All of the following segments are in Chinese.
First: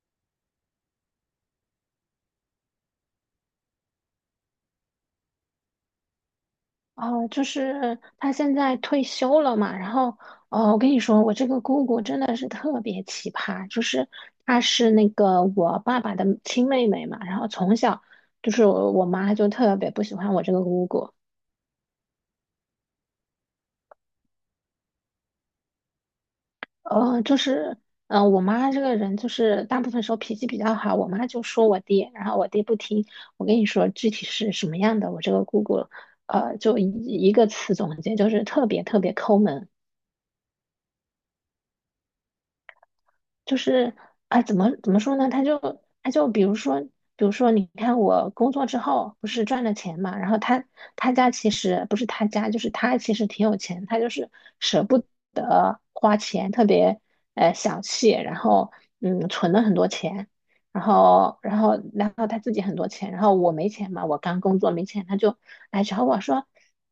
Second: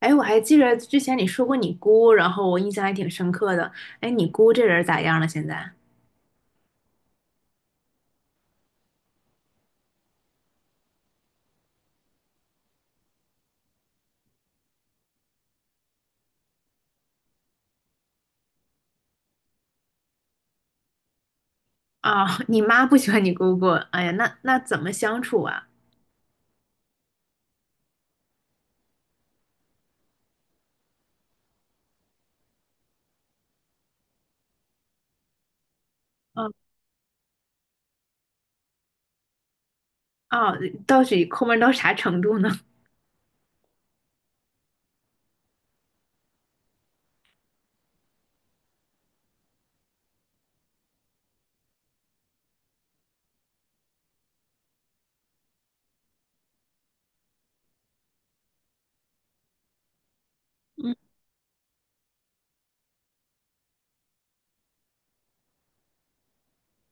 哎，我还记着之前你说过你姑，然后我印象还挺深刻的。哎，你姑这人咋样了？现在哦，就是他现在退休了嘛，然后，哦，我跟你说，我这个姑姑真的是特别奇葩，她是那个我爸爸的亲妹妹嘛，然后从小就是我妈就特别不喜欢我这个姑姑。啊，你妈不喜欢你姑姑。哎呀，那怎么相处啊？呃，就是，我妈这个人就是大部分时候脾气比较好，我妈就说我爹，然后我爹不听。我跟你说具体是什么样的，我这个姑姑，嗯呃，就一一个词总结，就是特别特别抠门。啊，哦，到底抠门到啥程度呢？就是怎么说呢?他就比如说，比如说，你看我工作之后不是赚了钱嘛，然后他其实不是他家，就是他其实挺有钱，他就是舍不得花钱，特别小气，然后存了很多钱。然嗯后然后然后他自己很多钱，然后我没钱嘛，我刚工作没钱，他就来找我说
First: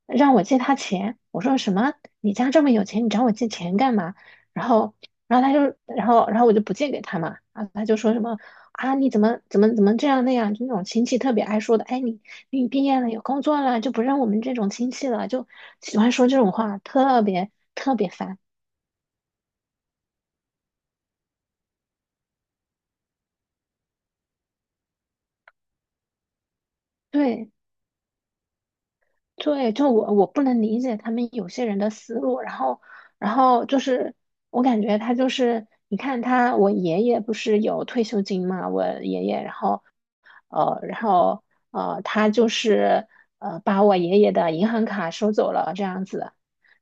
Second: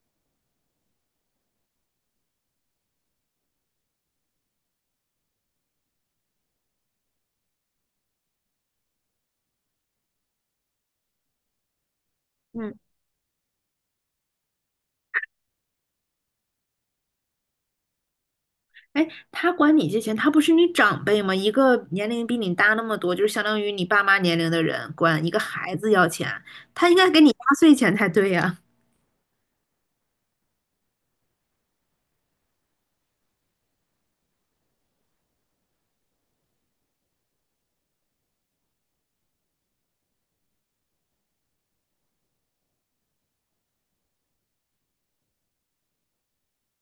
让我借他钱。我说什么？你家这么有钱，你找我借钱干嘛？然后然后他就，然后我就不借给他嘛。然后他就说什么啊，你怎么这样那样，就那种亲戚特别爱说的。哎，你你嗯，毕业了有工作了，就不认我们这种亲戚了，就喜欢说这种话，特别特别烦。哎，他管你借钱，他不是你长辈吗？一个年龄比你大那么多，就是相当于你爸妈年龄的人，管一个孩子要钱，他应该给你压对岁钱才对呀。对，就我不能理解他们有些人的思路。然后就是我感觉他就是，你看他，我爷爷不是有退休金嘛，我爷爷，然后呃，然后他就是把我爷爷的银行卡收走了这样子。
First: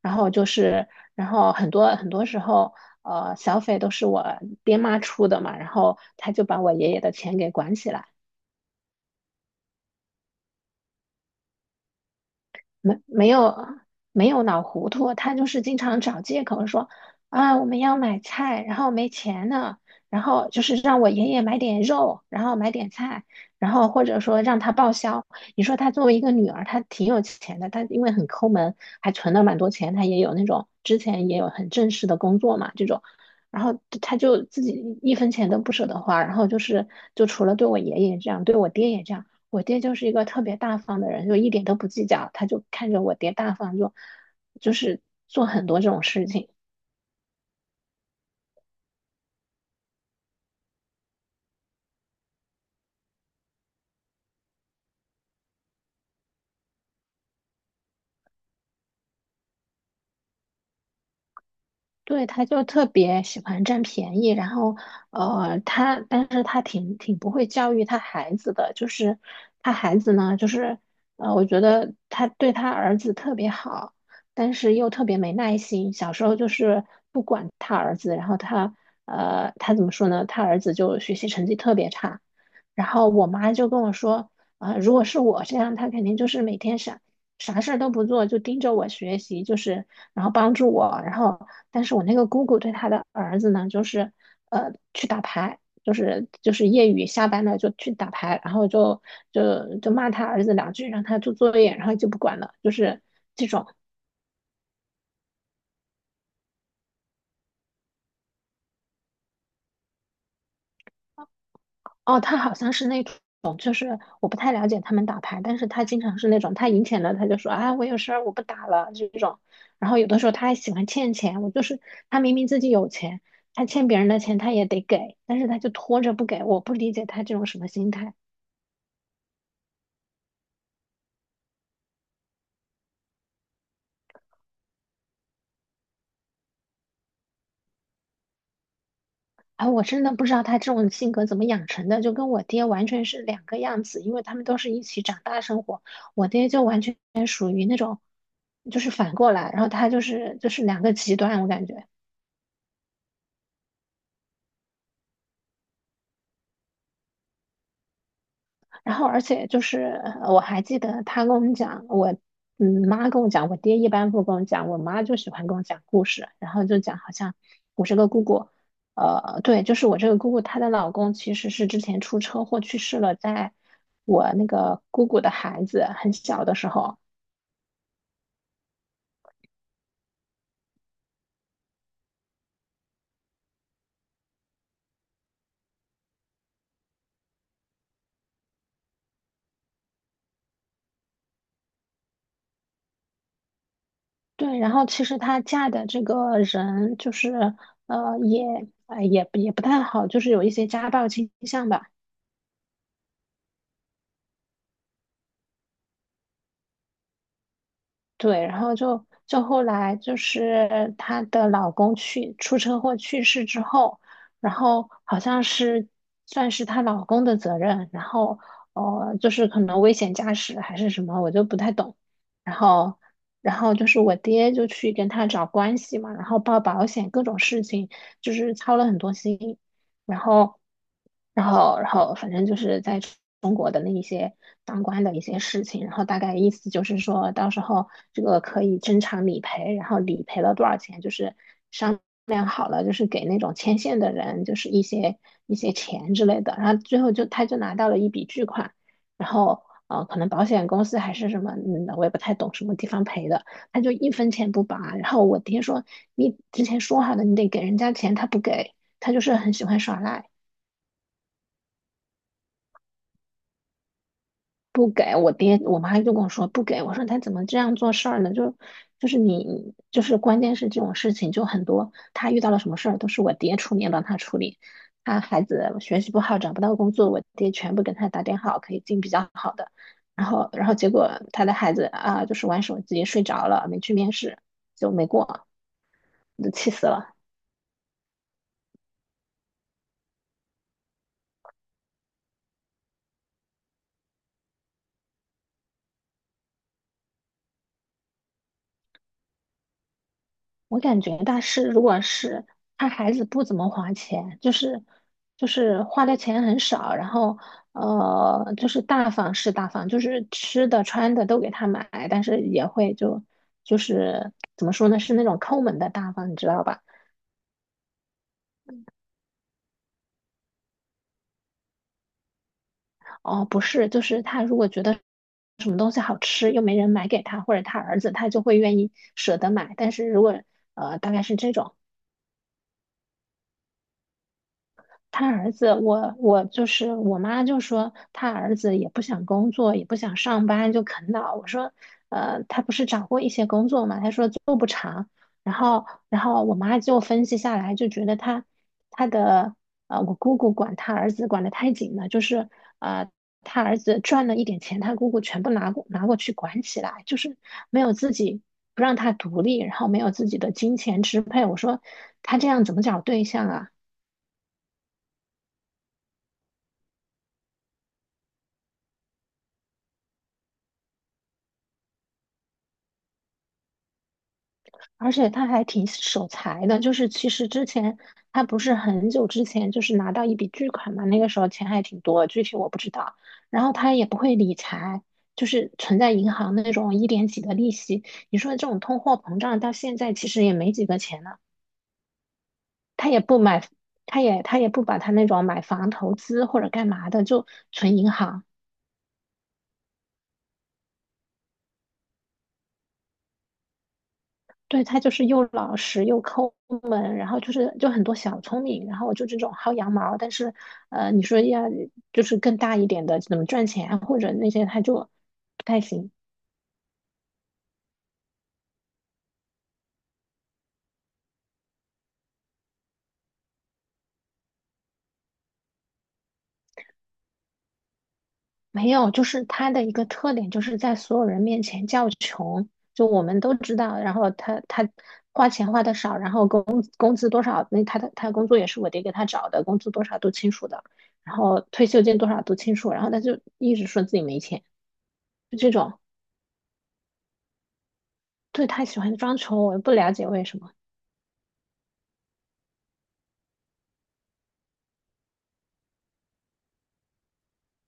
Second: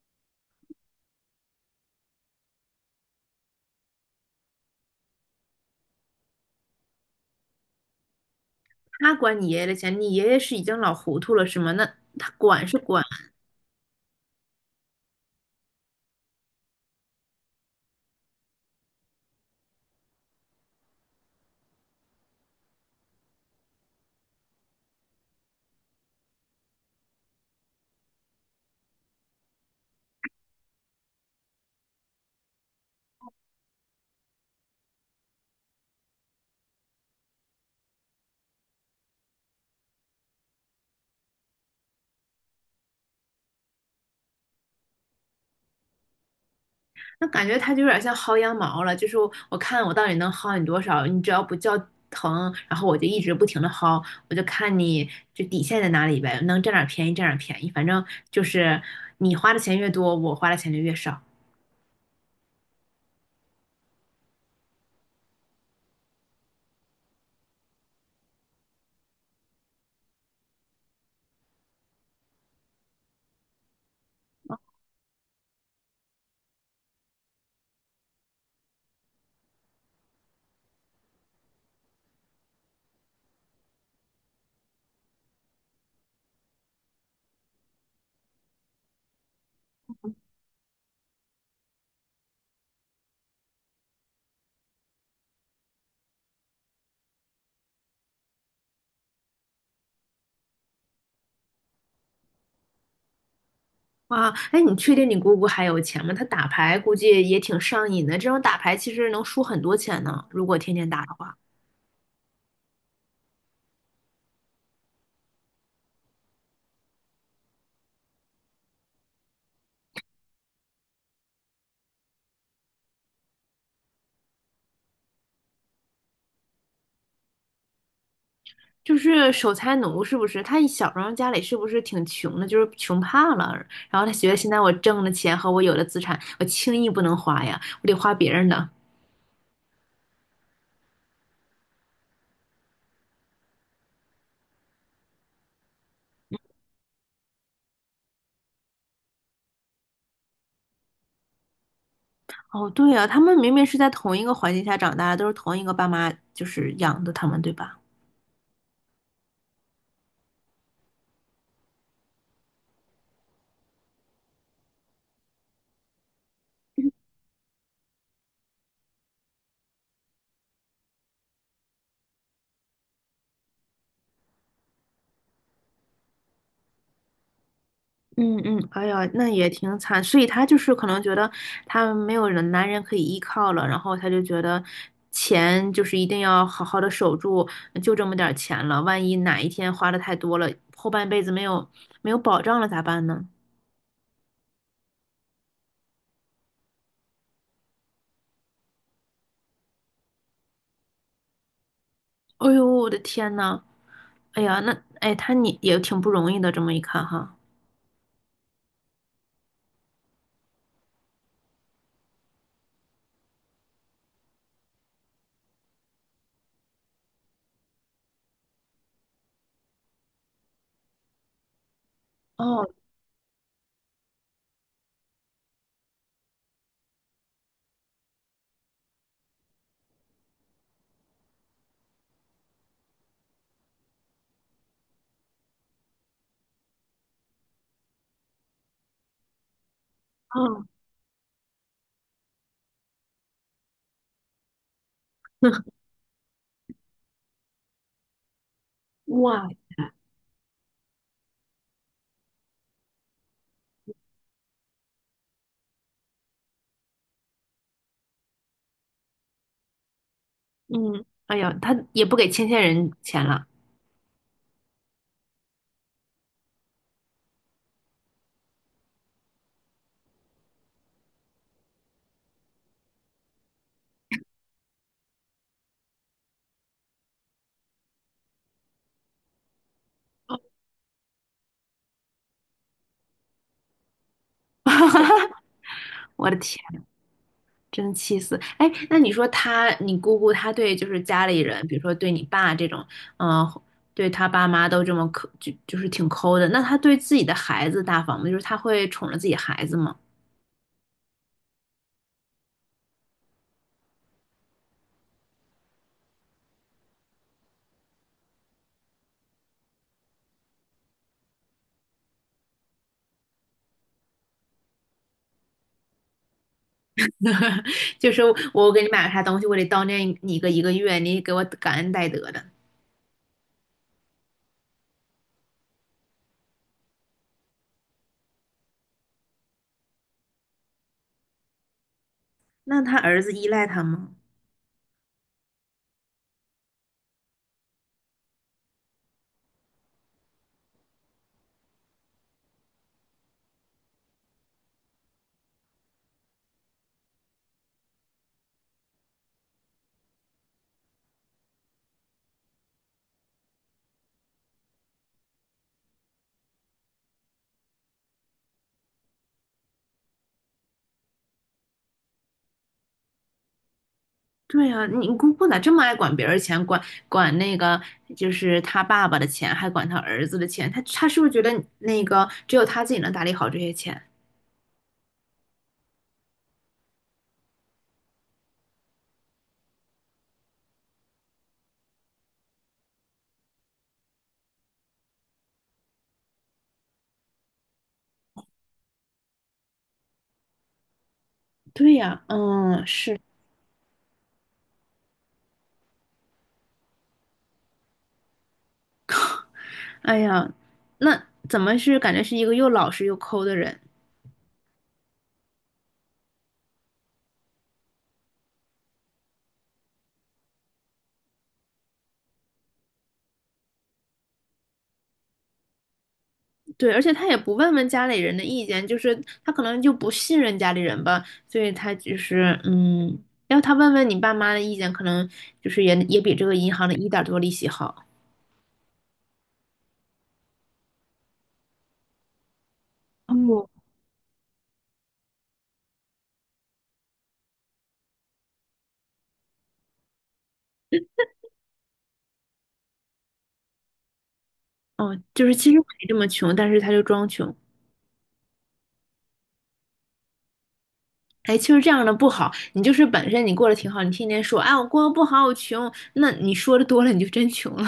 然后就是，然后很多很多时候，呃，小费都是我爹妈出的嘛，然后他就把我爷爷的钱给管起来。他管你爷爷的钱，你爷爷是已经老糊涂了是吗？那他管是没管，没有没有脑糊涂。他就是经常找借口说啊，我们要买菜，然后没钱了，然后就是让我爷爷买点肉，然后买点菜，然后或者说让他报销。你说他作为一个女儿，她挺有钱的，她因为很抠门，还存了蛮多钱，她也有那种，之前也有很正式的工作嘛这种。然后她就自己一分钱都不舍得花，就除了对我爷爷这样，对我爹也这样。我爹就是一个特别大方的人，就一点都不计较，他就看着我爹大方就，就是做很多这种事情。那感觉他就有点像薅羊毛了，就是我看我到底能薅你多少，你只要不叫疼，然后我就一直不停的薅，我就看你就底线在哪里呗，能占点便宜占点便宜，反正就是你花的钱越多，我花的钱就越少。对，他就特别喜欢占便宜。然后，呃，他，但是他挺不会教育他孩子的，就是他孩子呢，我觉得他对他儿子特别好，但是又特别没耐心。小时候就是不管他儿子，然后他，呃，他怎么说呢？他儿子就学习成绩特别差。然后我妈就跟我说，啊、如果是我这样，他肯定就是每天傻啥事儿都不做，就盯着我学习，就是然后帮助我。然后但是我那个姑姑对她的儿子呢，去打牌，就是业余下班了就去打牌，然后就骂他儿子两句，让他做作业，然后就不管了，就是。哇，哎，你确定你姑姑还有钱吗？她打牌估计也挺上瘾的，这种打牌其实能输很多钱呢，如果天天打的话。哦，他好像是那种，就是我不太了解他们打牌，但是他经常是那种，他赢钱了他就说啊，我有事儿我不打了这种。然后有的时候他还喜欢欠钱，我就是他明明自己有钱，他欠别人的钱他也得给，但是他就拖着不给，我不理解他这种什么心态。就是守财奴是不是？他小时候家里是不是挺穷的，就是穷怕了。然后他觉得现在我挣的钱和我有的资产，我轻易不能花呀，我得花别人的。啊，我真的不知道他这种性格怎么养成的，就跟我爹完全是两个样子，因为他们都是一起长大生活，我爹就完全就是反过来，然后他就是两个极端，我感觉。哦，对呀，他们明明是在同一个环境下长大的都是同一个爸妈就是养的他们，对吧？然后，而且就是呃我还记得他跟我们讲，我妈跟我讲，我爹一般不跟我讲，我妈就喜欢跟我讲故事。然后就讲，好像我这个姑姑，呃，对，就是我这个姑姑，她的老公其实是之前出车祸去世了，在我那个姑姑的孩子很小的时候。嗯嗯，哎呀，那也挺惨，所以他就是可能觉得他没有人男人可以依靠了，然后他就觉得钱就是一定要好好的守住，就这么点儿钱了，万一哪一天花的太多了，后半辈子没有保障了咋办呢？对，然后其实她嫁的这个人就是呃也也不太好，就是有一些家暴倾向吧。哎呦，我的天呐，哎呀，那哎他你也挺不容易的，这么一看哈。对，然后就后来就是她的老公去出车祸去世之后，然后好像是算是她老公的责任，然后呃就是可能危险驾驶还是什么，我就不太懂。然哦后然后就是我爹就去跟她找关系嘛，然后报保险各种事情，就是操了很多心。然后，然后，然后，反正就是在中国的那一些当官的一些事情，然后大概意思就是说到时候这个可以正常理赔，然后理赔了多哦 少钱，就是商量好了，就是给那种牵线的人就是一些 钱之类的，然后最后就他就拿到了一笔巨款。然哇，后。呃，可能保险公司还是什么，嗯，我也不太懂什么地方赔的，他就一分钱不拔。然后我爹说，你之前说好的，你得给人家钱，他不给。他就是很喜欢耍赖。嗯，哎呀，他也不给牵线人钱了，不给我爹，我妈就跟我说不给，我说他怎么这样做事儿呢？你就是关键是这种事情就很多，他遇到了什么事儿都是我爹出面帮他处理。他孩子学习不好，找不到工作，我爹全部给他打点好，可以进比较好的。然后，然后结果他的孩子啊，就是玩手机睡着了，没去面试，就没过，我的就气天。死了。真气死！哎，那你说他，你姑姑她对就是家里人，比如说对你爸这种，嗯、对他爸妈都这么抠，就是挺抠的。那他对自己的孩子大方吗？就是他会宠着自己孩子吗？我感觉大师如果是他孩子不怎么花钱，就是花的钱很少。然后呃就是大方是大方，就是吃的穿的都给他买，但是也会就就是怎么说呢，是那种抠门的大方，你知道吧？就是我给你买了啥东西，我得叨念你个一个月，你给我感恩戴德的。哦，不是，就是他如果觉得什么东西好吃又没人买给他，或者他儿子，他就会愿意舍得买。但是如果呃大概是这种。那他儿子依赖他吗？他儿子，我就是我妈就说他儿子也不想工作，也不想上班，就啃老。我说，呃，他不是找过一些工作嘛？他说做不长。然后，然后我妈就分析下来，就觉得他他的呃，我姑姑管他儿子管得太紧了，就是呃，他儿子赚了一点钱，他姑姑全部拿过去管起来，就是没有自己，不让他独立，然后没有自己的金钱支配。我说他这样怎么找对象啊？对呀、啊你姑姑咋这么爱管别人钱，管那个就是他爸爸的钱，还管他儿子的钱？他是不是觉得那个只有他自己能打理好这些钱？而且他还挺守财的，就是其实之前他不是很久之前就是拿到一笔巨款嘛，那个时候钱还挺多，具体我不知道。然后他也不会理财，就是存在银行那种一点几的利息。你说这种通货膨胀到现在其实也没几个钱了。对呀，嗯，他也是，不买，他也不把他那种买房投资或者干嘛的，就存银行。哎呀，那怎么是感觉是一个又老实又抠的人？对，他就是又老实又抠门，然后就是就很多小聪明，然后就这种薅羊毛。但是，呃，你说要就是更大一点的怎么赚钱啊或者那些，他就不太行。对，而且他也不问问家里人的意见，就是他可能就不信任家里人吧，所以他就是嗯，要他问问你爸妈的意见，可能就是也比这个银行的一点多利息好。没有，就是他的一个特点就是在所有人面前叫穷，就我们都哦，知道。然后他花钱花的少，然后工资多少，那他的工作也是我爹给他找的，工资多少都清楚的，然后退休金多少都清楚，然后他就一直说自己没钱，哦，就是就其这实没种。这么穷，但是他就装穷。对，他喜欢装穷，我也不了解为什么。哎，其实这样的不好，你就是本身你过得挺好，你天天说，哎，我过得不好，我穷，那你说的多了，你就真穷了。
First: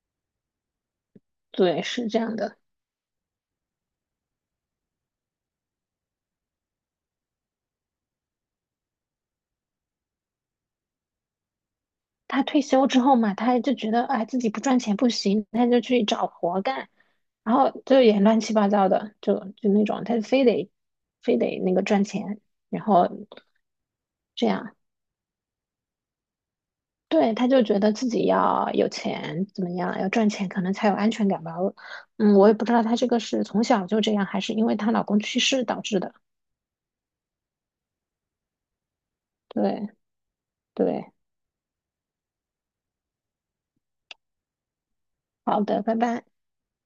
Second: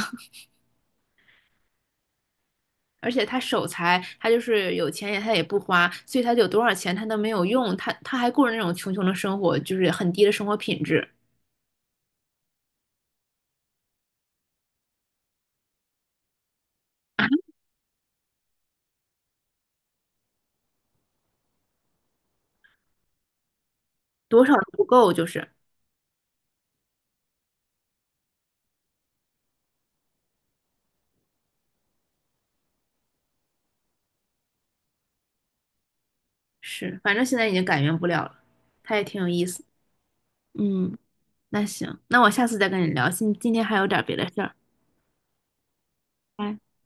对，是这样的。而且他守财，他就是有钱也他也不花，所以他有多少钱他都没有用，他还过着那种穷穷的生活，就是很低的生活品质，他退休之后嘛，他就觉得哎自己不赚钱不行，他就去找活干，然后就也乱七八糟的，就就那种，他非得那个赚钱，然后多这少都样。不够，就是对，他就觉得自己要有钱怎么样，要赚钱可能才有安全感吧。我嗯，我也不知道他这个是从小就这样，还是因为她老公去世导致的。是，反正现在已经改变不了了，他也挺有意思，对嗯，对，那行，那我下次再跟你聊，今天还有点别的事儿，好的，拜拜。拜。